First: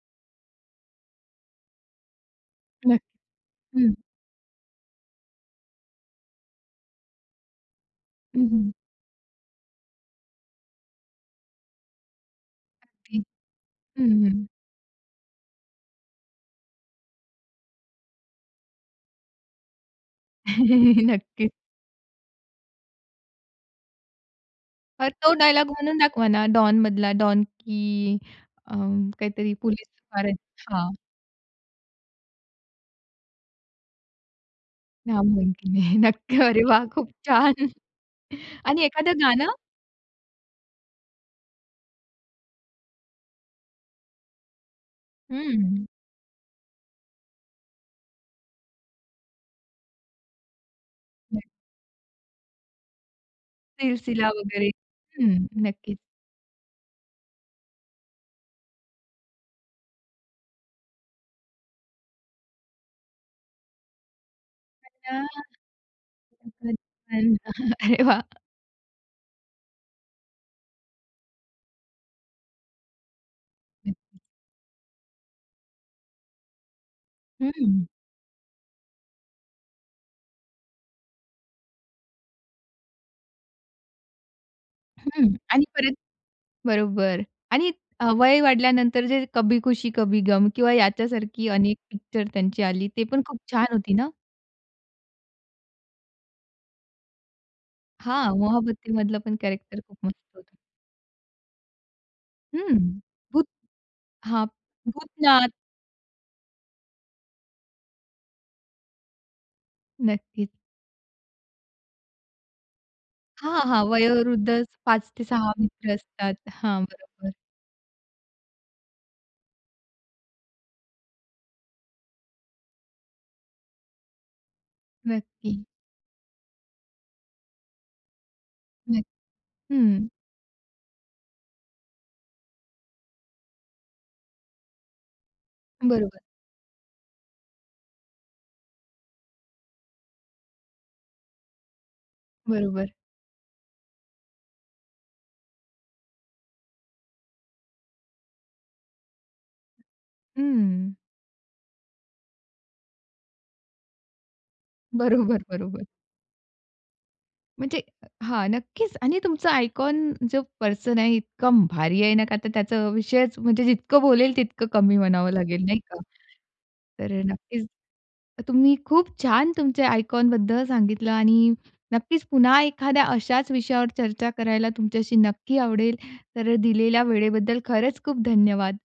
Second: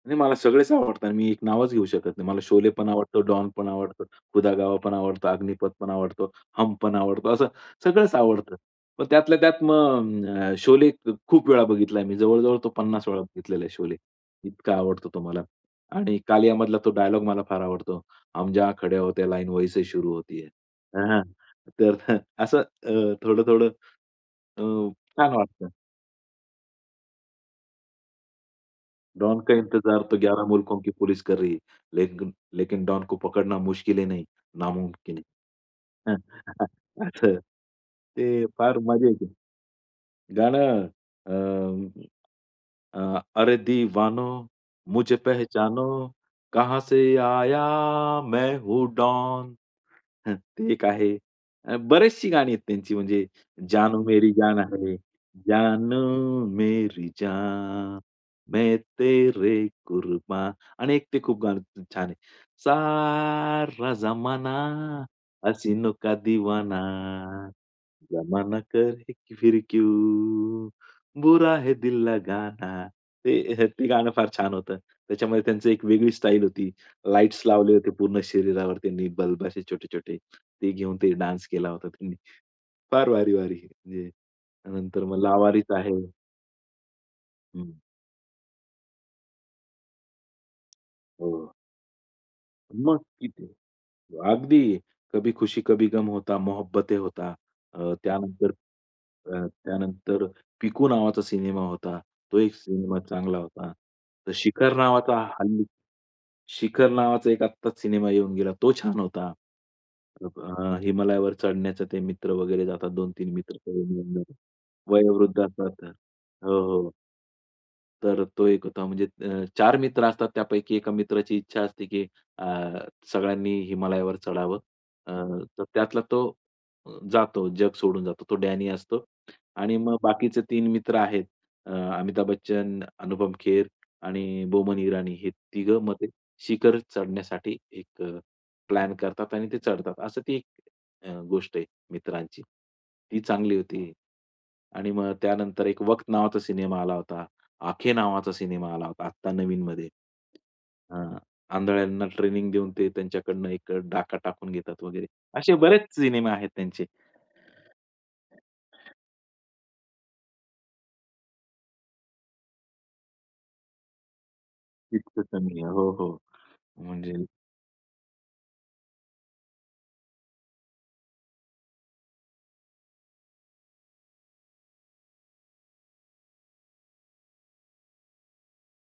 नाही मला सगळेच आवडतात आणि मी एक नावच घेऊ शकत नाही. मला शोले पण आवडतो, नक्की डॉन पण हं. आवडतो, खुदा गवा पण आवडतो, अग्निपथ पण आवडतो, हम पण आवडतो असं सगळंच हं, आवडतं. हं. पण त्यातल्या त्यात मग अ, शोले ख खूप वेळा बघितला आहे मी. जवळजवळ 50 वेळा अगदी. बघितलेला आहे शोले. हं, हं, हं. इतका आवडतो तो मला आणि कालिया मधला तो डायलॉग मला फार आवडतो. "हम जहा खडे होते लाईन वही से शुरू होती है." हां. हां. नक्कीच. तर असं अ, थोडं-थोडं अ, बरं छान तो डायलॉग वाटतं. म्हणून दाखवा ना, डॉनमधला डॉन की अ, "डॉन काहीतरी का पोलीस इंतजार तो फारच ग्यारह मुल्कों हां. की पुलिस कर रही है लेकिन लेकिन डॉन को पकडना मुश्किल ही नहीं नामुमकिन नामुमकीन है हे." नक्की अरे वाह खूप [unintelligible] छान ते फार आणि मजा एखादं येते. गाणं? गाणं अं, अ, अरे दिवानो मुझे पेहेचानो हं. कहाँ से आया मैं हूँ डॉन. ते एक आहे [unintelligible] बरेचशी गाणी आहेत त्यांची म्हणजे, जाणू सिलसिला मेरी जान वगैरे. आहे हं, नक्कीच. जाणू मेरी जान, मैं तेरे कुर्बान आणि एक ते खूप गाणं [unintelligible] छान आहे. सारा जमाना, [unintelligible] खूपच हसीनो दीवाना, छान! अरे वाह! जमाना कहे फिर क्यू बुरा है दिल लगाना. ते ते गाणं फार छान होतं. त्याच्यामध्ये त्यांची एक वेगळी स्टाईल होती. लाईट्स लावले हं. होते पूर्ण शरीरावर त्यांनी बल्ब असे छोटे-छोटे ते घेऊन ते डान्स केला होता त्यांनी. फार भारी-भारी म्हणजे नंतर मग हं आणि लावारिस परत आहे. बरोबर आणि हं. अ, वय वाढल्यानंतर जे कभी खुशी कभी गम किंवा याच्यासारखी हो. अनेक पिक्चर त्यांची आली मग ते पण खूप किती छान होती ना? अगदी, कभी खुशी कभी गम होता, मोहोब्बते होता अ, हां, त्यानंतर मोहोब्बते मधलं पण अ, कॅरेक्टर खूप मस्त त्यानंतर होतं. पिकू नावाचा सिनेमा होता. तो एक हं. सिनेमा चांगला भूत होता. तर हां, शिखर नावाचा भूतनाथ हल्ली शिखर नावाचा एक आत्ताच सिनेमा येऊन गेला तो छान होता. नक्कीच. अ, हिमालयावर चढण्याचे ते मित्र वगैरे जातात 2-3 मित्र हां, हां, [unintelligible] वयोवृद्धच पाच ते वयोवृद्ध सहा असतात मित्र असतात. हो, हां, हो. बरोबर. तर तो एक होता म्हणजे अ, 4 मित्र असतात त्यापैकी 1 मित्राची इच्छा असते की अ, सगळ्यांनी हिमालयावर चढावं. अ, नक्की. तर त्यातला तो जातो जग सोडून जातो तो डॅनी असतो [unintelligible] आणि मग हं. बाकीचे 3 मित्र आहेत अ, अमिताभ बच्चन, अनुपम खेर आणि बोमन इराणी हे 3घं मग ते बरोबर. शिखर चढण्यासाठी एक अ, प्लॅन करतात आणि ते चढतात. असं ती एक अ, गोष्ट आहे मित्रांची. बरोबर. ती चांगली होती आणि मग त्यानंतर एक वक्त नावाचा सिनेमा आला होता, आखे नावाचा सिनेमा आला होता. आत्ता नवीनमध्ये हं. अ, आंधळ्यांना ट्रेनिंग देऊन ते त्यांच्याकडनं एक डाका टाकून घेतात वगैरे. बरोबर, असे बरेच बरोबर. सिनेमा आहेत त्यांचे. म्हणजे हां, नक्कीच आणि तुमचं आयकॉन जो पर्सन आहे इतकं भारी आहे नका तर त्याचा विषयच म्हणजे जितकं बोलेल तितकं कमी इतकं म्हणावं कमी लागेल आहे, नाही हो, का. हो तर अ, म्हणजे नक्कीच तुम्ही खूप छान तुमचे आयकॉन बद्दल सांगितलं आणि नक्कीच पुन्हा एखाद्या अशाच विषयावर चर्चा करायला तुमच्याशी नक्की आवडेल. तर दिलेल्या वेळेबद्दल खरंच खूप धन्यवाद.